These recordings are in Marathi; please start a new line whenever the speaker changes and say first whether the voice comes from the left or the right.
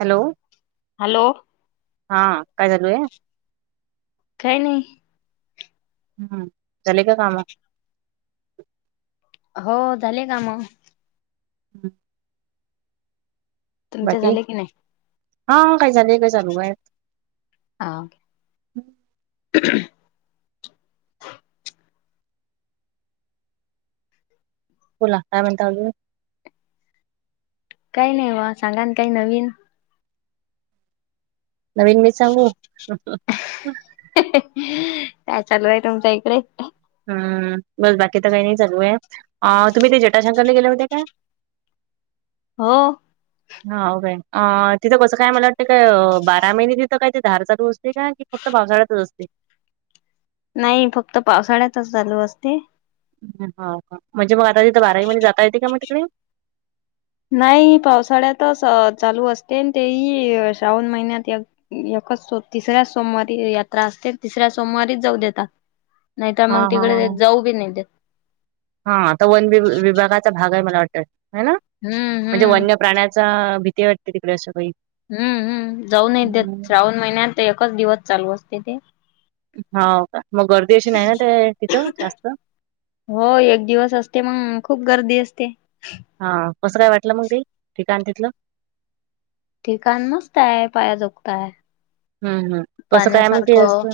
right: हॅलो.
left: हॅलो.
right: हा काय चालूय.
left: काही नाही.
right: हम्म झाली का कामं?
left: हो झाली कामं.
right: हम्म.
left: तुमचे
right: बाकी
left: झाले की नाही
right: हा काही झालेय काय चालू आहे.
left: हा.
right: बोला. काय म्हणता आजुन.
left: काही नाही बा सांगा ना काही नवीन.
right: नवीन मीच सांगू.
left: काय चालू आहे तुमच्या इकडे.
right: हम्म बस बाकी तर काही नाही चालुय. तुम्ही ते जटाशंकरला गेले होते का?
left: हो.
right: हा काे तिथं कसं काय मला वाटतं काय बारा महिने तिथं काय ते धार चालू असते का. फक्त पावसाळ्यातच असते.
left: नाही फक्त पावसाळ्यातच चालू असते.
right: हा. म्हणजे मग आता तिथं बाराही महिने जाता येते का मग तिकडे?
left: नाही पावसाळ्यातच चालू असते, तेही श्रावण महिन्यात. एकाच तिसऱ्या सोमवारी यात्रा असते. तिसऱ्या सोमवारीच जाऊ देतात. नाही तर
right: हा
left: मग
right: हा
left: तिकडे
right: हा
left: जाऊ बी नाही देत.
right: हा आता वन विभागाचा भाग आहे मला वाटत. हा ना
left: हम्म
right: म्हणजे
left: हम्म
right: वन्य प्राण्या जा भीती वाटते तिकडे अशी बाई.
left: हम् हम्म जाऊन नाही देत श्रावण महिन्यात एकच दिवस चालू असते ते.
right: होव का. मग गर्दी अशी नाही ना ते तिथं जास्त.
left: हो एक दिवस असते मग खूप गर्दी असते‌.
right: हा कसं काय मग ते ठिकण तिथलं?
left: ठिकाण मस्तय, पायाजुकताय
right: हम्म हम्म कसं काय मग ते
left: पाण्यासारखं.
right: असं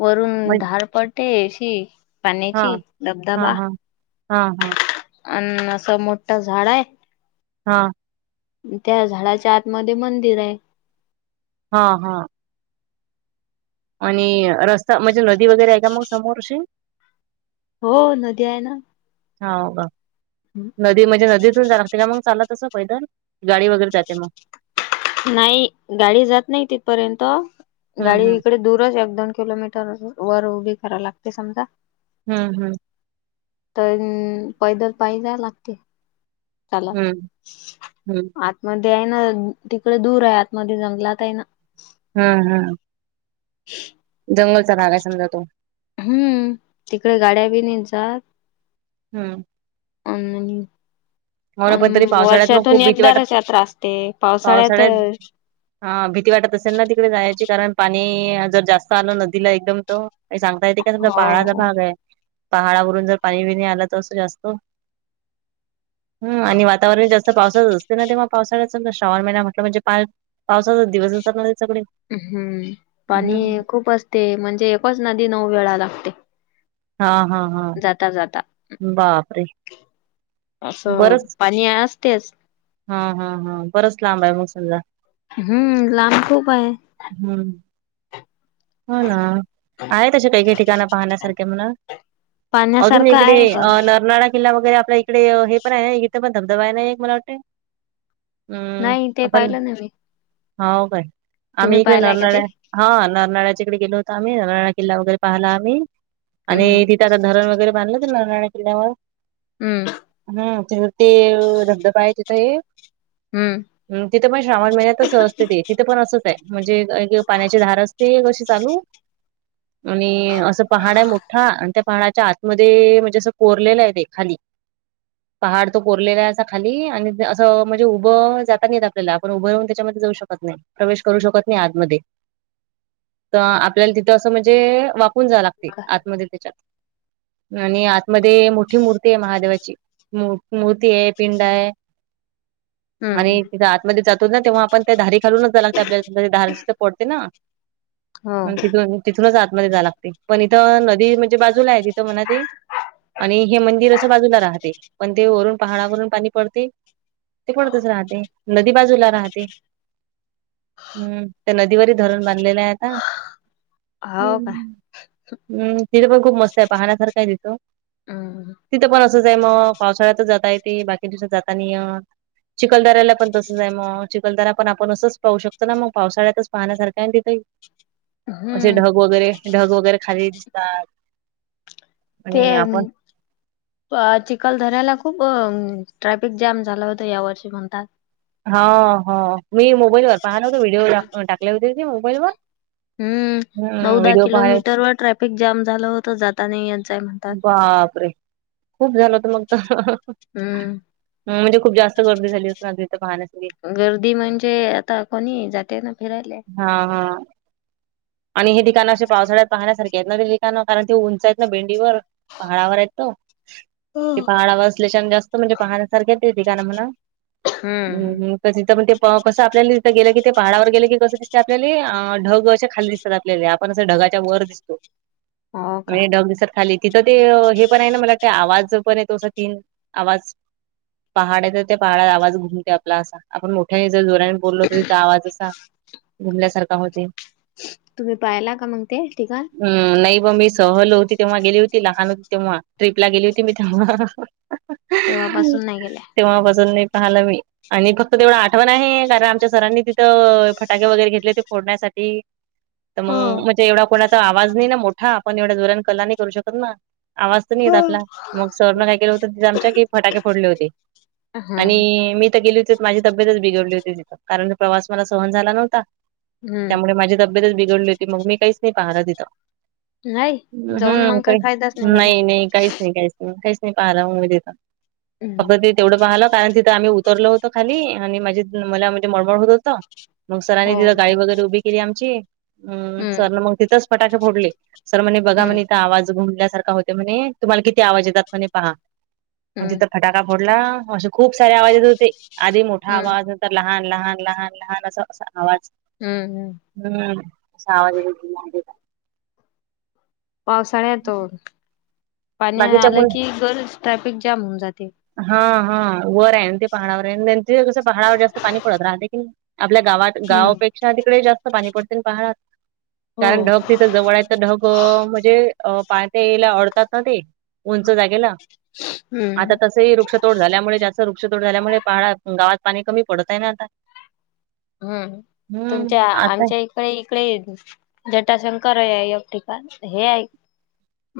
left: वरून
right: म्हण
left: धार पडते अशी पाण्याची धबधबा.
right: हा हा.
left: अन असं मोठं झाड हाय.
right: हा.
left: त्या झाडाच्या आतमध्ये मंदिरय.
right: हा हा. आणि रस्ता म्हणजे, नदी वगैरे आहे का मग समोर अशी.
left: हो नदी आहे ना.
right: होव का, नदी म्हणजे नदीतून जाला तेला मग चालात कसं पैदल गाडी वगैरे जाते मग.
left: नाही गाडी जात नाही तिथपर्यंत.
right: हम्म
left: गाडी
right: हम्म
left: इकडे दूरच एकदोन किलोमीटर. तर वर उभी कराय लागते समजा
right: हम्म हम्म
left: तर पैदल पाहिला ना. चला
right: हम्म हम्म
left: आतमध्ये आहे ना तिकडे दूर आहे आतमध्ये जंगलात आहे ना.
right: हा हा
left: ह् [unintelligible]
right: जंगलचा भाग आहे समदा तो.
left: हम्म तिकडे गाड्या बी नाही जात.
right: हम्म
left: अ..
right: हो ना
left: पण
right: तरी पावसाळ्यात मग
left: वर्षातून
right: खूप भीती
left: एकदा
right: वाटत
left: रथयात्रा असते
right: पावसाळ्यात
left: पावसाळ्यातच
right: हा भीती वाटत असेल ना तिकडे जायची कारण पाणी जर जास्त आलं नदीला एकदम त काही सांगता येते का समजा
left: हो
right: पहाडाचा
left: हो.
right: भाग आहे पहाडावरून जर पाणी विणी आलं तर असं जास्त हम्म आणि वातावरण जास्त पावसाच असते ना तेव्हा पावसाळ्यात समजा श्रावण महिना म्हटलं म्हणजे पाल पावसाचे दिवस असतात ना सगळे. हम्म
left: ते म्हणजे [unintelligible] नदी नऊ वेळा लागते.
right: हा हा हा
left: जाता जाता
right: बापरे बरंच
left: मी असतेच.
right: हा हा हा बरंच लांब आहे मग समजा
left: हम्म लांब खूप आहे.
right: हम्म हो ना आहेत तसे काही काही ठिकाणं पाहण्यासारखे म्हण अजून
left: पाहण्यासारखं
right: इकडे
left: आहे पण
right: अ नरनाळा किल्ला वगैरे आपला इकडे हे पण आहे इथ पण धबधबा आहे नाही एक मला वाटत. हम्
left: नाही ते
right: आपण
left: पाहिलं नाही मी
right: हाव काय
left: तुम्ही
right: आम्ही इकडे
left: पाहिलाय का ते
right: नरनाळ्या हा नरनाळ्याच्या इकडे गेलो होतो आम्ही नरनाळा किल्ला वगैरे पाहाला आम्ही
left: हम्म
right: आणि तिथ त्यान धरण वगैरे बांधलं की नरनाळ्या किल्ल्यावर
left: अं
right: हम्म ते तिथे धबधबा आहे तिथे हे
left: हम्म
right: हम्म्म तिथं पण श्रावण महिन्यातच असते ते तिथं पण असंच आहे म्हणजे एक पाण्याची धार असते अशी चालू आणि असं पहाड आहे मोठा आणि त्या पहाडाच्या आतमध्ये म्हणजे असं कोरलेलं आहे ते खाली
left: [inaudible]
right: पहाड तो कोरलेला आहे असा खाली आणि अस म्हणजे उभं जाता येत नाहीेत आपल्याला पण आपण उभं राऊन त्याच्यामध्ये जाऊ शकत नाही. प्रवेश करू शकत नाही आतमध्ये. तर आपल्याला तिथं असं म्हणजे वाकून जाव लागते आतमध्ये त्याच्यात आणि आत मध्ये मोठी मूर्ती आहे महादेवाची मू मूर्ती आहे पिंड आहे
left: हम्म
right: आणि तिथ आतमध्ये जातो ना तेव्हा आपण ते धारी खालूनच जायला लागत आपल्याला तर धारच तर पडते ना.
left: हो
right: आणि तिथून तिथूनच आतमध्ये जा लागते पण इथं नदी म्हणजे बाजूला आहे तिथं नदी आणि हे मंदिर असं बाजूला राहते पण ते वरून पहाडावरून पाणी पडते. ते पडतच राहते नदी बाजूला राहते. हम्म त्या नदीवरील धरण बांधलेलं आहे आता
left: हो का
right: हम् हम्म तिथं पण खूप मस्त आहे पाहण्यासारखं आहे तिथं
left: हम्म
right: तिथं पण असंच आहे मग पावसाळ्यातच जाता येते बाकी दिवसात जाता नाही येत चिखलदऱ्याला पण तसच आहे मग चिखलदरा पण आपण असंच पाहू शकतो ना मग पावसाळ्यातच पाहण्यासारखं आहे ना तिथे म्हणजे
left: हम्म
right: ढग वगैरे ढग वगैरे खाली दिसतात.
left: ते आणि चिखलदराला खूप ट्रॅफिक जॅम झाला होत या वर्षी म्हणतात.
right: हा ह मी मोबाईल वर पाहत होत व्हिडिओ टाकले होते ते मोबाईल वर
left: हम्म नऊदाहा किलोमीटर वर ट्रॅफिक जाम झालं होत जाता नाही येत जाय
right: बापरे खूप झालं होत मग त हम्म म्हणजे खूप जास्त गर्दी झाली असनार इथ पाहण्यासाठी
left: गर्दी म्हणजे तर कोणी जाते ना फिराले.
right: हा हा आणि हे ठिकाणं असे पावसाळ्यात पाहण्यासारखी आहेत ना ते ठिकाणं कारण ते उंच आहेत ना भेंडीवर पहाडावर येतो ते पहाडावर असल्या छान जास्त म्हणजे पाहण्यासारखे हे ठिकाण म्हणावं हम्म हम्म कधी तर ते पा आपल्याला तिथं गेलं कि ते पहाडावर गेलं की कसं दिसते आपल्याले ढग असे खाली दिसत [unintelligible] आपण अस ढगाच्या वर दिसतो,
left: हो का?
right: वेग ढग दिसत खाली. तिथं ते हे पण आहे ना मला वाटते आवाज पण येतो आसा तीन आवाज. पहाड हे त त्या पहाडात आवाज घुमते आपला असा आपण मो ठ्याने जर जोराने बोललो तरी तो आवाज असा घुमल्यासारखा होतय.
left: तुम्ही पाहिला का मग ते ठीकान.
right: हं नाही ब मी सहल होती तेव्हा गेली होती लहान होती तेव्हा, ट्रीपला गेली होती मी तेव्हा.
left: तेव्हा पासून नाही गेल्या.
right: तेव्हा पसून नही पाहालं मी! आणि फक्त तेवढं आठवण आहे, कारण आमच्या सरांनी तिथं फटाके वगैरे घेतले ते फोडण्यासाठी. त
left: हो.
right: मंग म्हणजे एवढा कोणाचा आवाज नाही ना मोठा, आपण एवढ्या जोरान कल्ला नही करू शकत ना! आवाज तर नही येत
left: हम्म.
right: आपला, मग सरनं काय केलं होतं त तिथं आमच्या की फटाके फोडले होते. आणि मी त गेली तेत माझी तबेतच बिघडली होती तिथ कारण प्रवास मला सहन झाला नव्हता
left: हम्म.
right: त्यामुळे माझी तब ब्येत बिघडली होती मग मी काहीच नही पाहल तिथं.
left: नाही
right: न
left: जाऊन
right: हं
left: मग काही फायदाच झाला.
right: नाही, नाही काहीच नाही, काहीच. काहीच नाही पाहाल म मी तिथं, फक्त
left: हम्म.
right: ते तेवढं पाहलं कारण तिथं आम्ही उतरलो हो तो खाली आणि मझे मला म्हणजे मळमळ होत होत, मग सरांनी
left: हो
right: तिथ
left: का?
right: गाडी वगैरे उभी केली आमची. हूं
left: हम्म.
right: सर न मग तिथंच फटाके फोडले सर म्हणे बघा म्हणे
left: हम्म.
right: ईथ आवाज घुमल्या सारखा होते म्हणे, तुम्हाला किती आवाज येतात म्हणे पहा, अ
left: हम्म.
right: जिथं फटा का फोडला असे खूप सारे आवाज येत होते आधी मोठा
left: हम्म.
right: आवाज. तर लहान लहान लहान लहान अस अस आवाज.
left: हूं हूं!
right: हूं असं आवाज येत [unintelligible]
left: पावसाळ्या तुन पाणी
right: बाकीच्या
left: आलं
right: मुल
left: की, गरीच ट्रॅफिक जाम होऊन जाते.
right: हा हा वर आहे न ते पहाडावर आहे, न थित कस पहाडावर जास्त पाणी पडत राहते की. आपल्या गावात
left: हम्म.
right: गावापेक्षा तिकडे जास्त पाणी पडतय न पहाडात.
left: हो.
right: कारण ढग तिथं जवळआहेत त ढग म्हणजे अ पाणी [unintelligible] अडतात ना ते! उंच जागेला! आता
left: हूं!
right: तसही वृक्षतोड झाल्यामुळे जास्त वृक्षतोड झाल्यामुळे, पहाडात गावात पाणी कमी पडत आहे ना आता!
left: हूं!
right: हम्म
left: तुमच्या
right: आता
left: आमच्या ही इकडे जटाशंकर आहे एक ठिकाण हे आहे.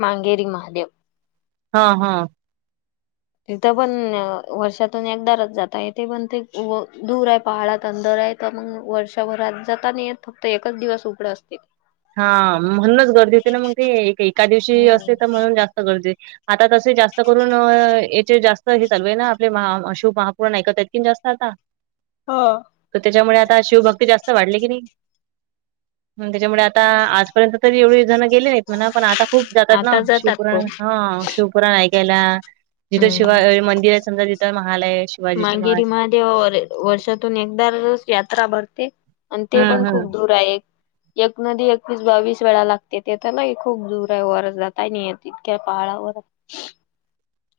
left: मांगेरी महादेव.
right: हा हा!
left: तिथं पन वर्षातून एकदारच जाता येते, पण ते व दूर आहे पहाडात अंदर आहेत. त मग वर्षाभरात जाता नाही फक्त एकच दिवस उघडं असते.
right: हा म्हणूनच गर्दी होते ना मग ती एक एका दिवशी असते
left: हम्म
right: त म्हणून जास्त गर्दी. आता तसे जास्त करून याचे जास्त हे चालू आहे ना आपले महा अ शुभ महा व नाही का त्यात किन जास्त आता.
left: ह!
right: त त्याच्यामुळे आता शिवभक्ती जास्त वाढली की नही, मंग त्याच्यामुळे आता आज. पर्यंत तरी एवढी जण गेले, म्हणा पण आता खूप जातात ना
left: आता
right: शिव
left: जातात खूप
right: पुराण हा शिव पुराण ऐकायला जिथं
left: हम्म
right: शिवाय मंदिर आहे समजा जिथं महालय. शिवाजीचे महाल
left: मांगेरी महादेव वर्षातून एकदारच यात्रा भरते. आण ते पण
right: हम्म हम्म
left: खूप दूर आहे एक. एक नदी एकवीस बावीस वेळा लागते तेथ ना खूप दूर आहे वर जाता नाही येत इतक्या पहाडा वर [inaudible]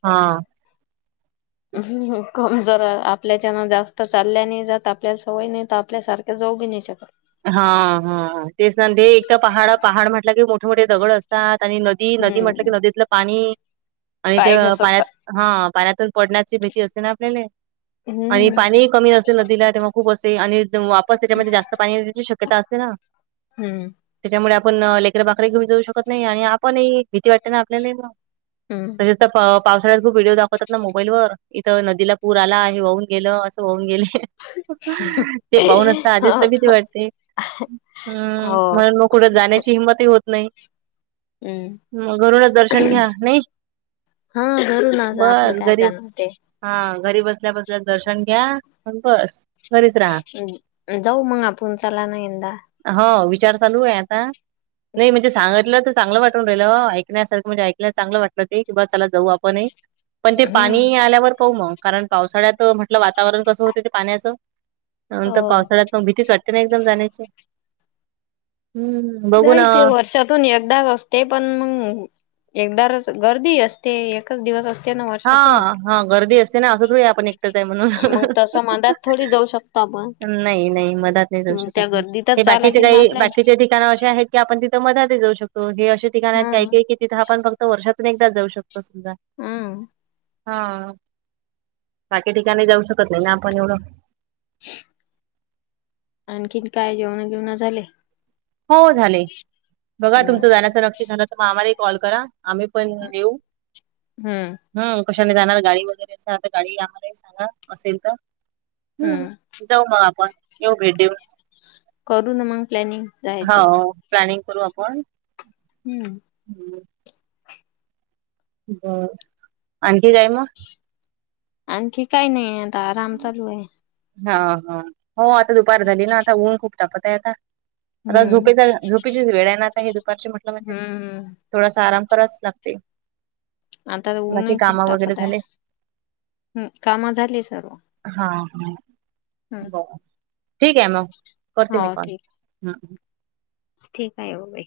right: हां.
left: कमजोर आपल्याच्यान जास्त चालल्या नाही जात आपल्याला सवयी नाही आपल्यासारख जाऊ बी नाही शकत.
right: हां हां तेच न ते एक तर पहाड पहाड म्हटल की मोठे मोठे दगड असतात आणि नदी. ती नदी म्हटल की
left: हम्म
right: नदीतल पाणी आणि
left: पाय
right: त्या पाया
left: घसरतात.
right: हा पाण्यात पण पडण्याची भीती असते ना आपल्याले. आणि
left: हम्म
right: पाणी ही कमी असेल नदीला तेव्हा खूप असते आणि वापस त्याच्यामध्ये जास्त पाणी शक्यता असते ना.
left: हम्म
right: त्याच्यामुळे आपण लेकर, भाकरी घेऊन जाऊ शकत नाही आणि आपण ही भीती वाटते ना आपल्याला मग.
left: हम्म
right: तर पावसाळ्यात खूप व्हिडिओ दाखवतात ना मोबाईल व इथ नदीला पूर आला हे वाहून गेल असे वाहून गेले. ते पाहूनच आधीच तर
left: हो
right: भीती वाटते. हम्म
left: हो
right: म्हणून मग कुठ जाण्याची हिंमतही होत नाही.
left: हम्म
right: मग घरूनच दर्शन घ्या नाही.
left: हा घरूनच आपल काय जाण होतय.
right: हां घरी बसल्या बसल्या दर्शन घ्या बस. घरीच राहा
left: जाऊ मग आपण चला ना यंदा.
right: हो विचार चालू आहे आता. नाही म्हणजे सांगितल तर चांगल वाटून राहिल ऐकण्यासारख म्हणजे ऐकाल्यावर चांगल वाटल ते. की बा चला जाऊ आपणही. पण ते
left: हम्म
right: पाणी आल्यावर पाहू मग कारण पावसाळ्यात म्हटल वातावरण कस होत ते पाण्याच.
left: हो
right: नंतर पावसाळ्यात पण भीतीच वाटते ना एकदम जाण्याची. बघू ना
left: नाही ते व्हाट्सअप. तथून एकदा रस्ते पण मग एकदा र गर्दी असते एकच दिवस असते. ना वर्षातून
right: हां हां गर्दी असते ना अस थोडी आपण आपण एकटच आहे म्हणून
left: मग तसं मधात थोडी जाऊ शकतो आपण
right: नाही नाही मधात नाही जाऊ
left: मग
right: शकत.
left: त्या
right: हे
left: गर्दीतच जा
right: बाकीचे
left: लागेल ना
right: काही
left: आपल्याला
right: बाकीचे ते ठिकाण अशे आहेत की आपण तिथ मधात ही जाऊ शकतो हे अशा ठिकाण आहेत काही
left: हम्म
right: काही की तिथ आपण फक्त वर्षातून एकदाच जाऊ शकतो सुद्धा.
left: हम्म.
right: हां बाकी ठिकाणी जाऊ शकत नाही ना आपण एवढ.
left: [inaudible] आणखीन काय जेवण बीवण झाले?
right: हो झाले बघा
left: हम्म
right: तुमच जाण्याच नक्की झाल तर मग आम्हालाही कॉल करा. आम्ही पण येऊ.
left: हम्म
right: हम्म कशाने जाणार गाडी वगैरे अस तर गाडी आम्हालाही सांगा असेल तर.
left: हम्म
right: जाऊ मग आपण येऊ भेट देऊन.
left: करू ना मग प्लॅनिंग. जायची
right: हाव प्लॅनिंग करू आपण.
left: हम्म
right: हम्म आणखी काय मग?
left: आणखी काही नाही आता आराम चालू आहे.
right: हा, हा, हो आता दुपार झाली ना आता ऊन खूप तापत आहे आता आता
left: हम्म
right: झोपेचा झोपेची वेळ आहे ना आता आहे दुपारची वेळ म्हटलं म्हणजे
left: हम्म
right: थोडासा आराम करावाचं लागते.
left: आता
right: बाकी
left: ऊनही खूप
right: कामा वगैरे
left: तापत आहे.
right: झाले
left: हम्म कामं झाली सर्व
right: हा हां
left: हम्म
right: बरं ठीक आहे मग करते मी
left: हो
right: काॅल
left: ठीक
right: हम्म
left: ठीक आहे हो बाई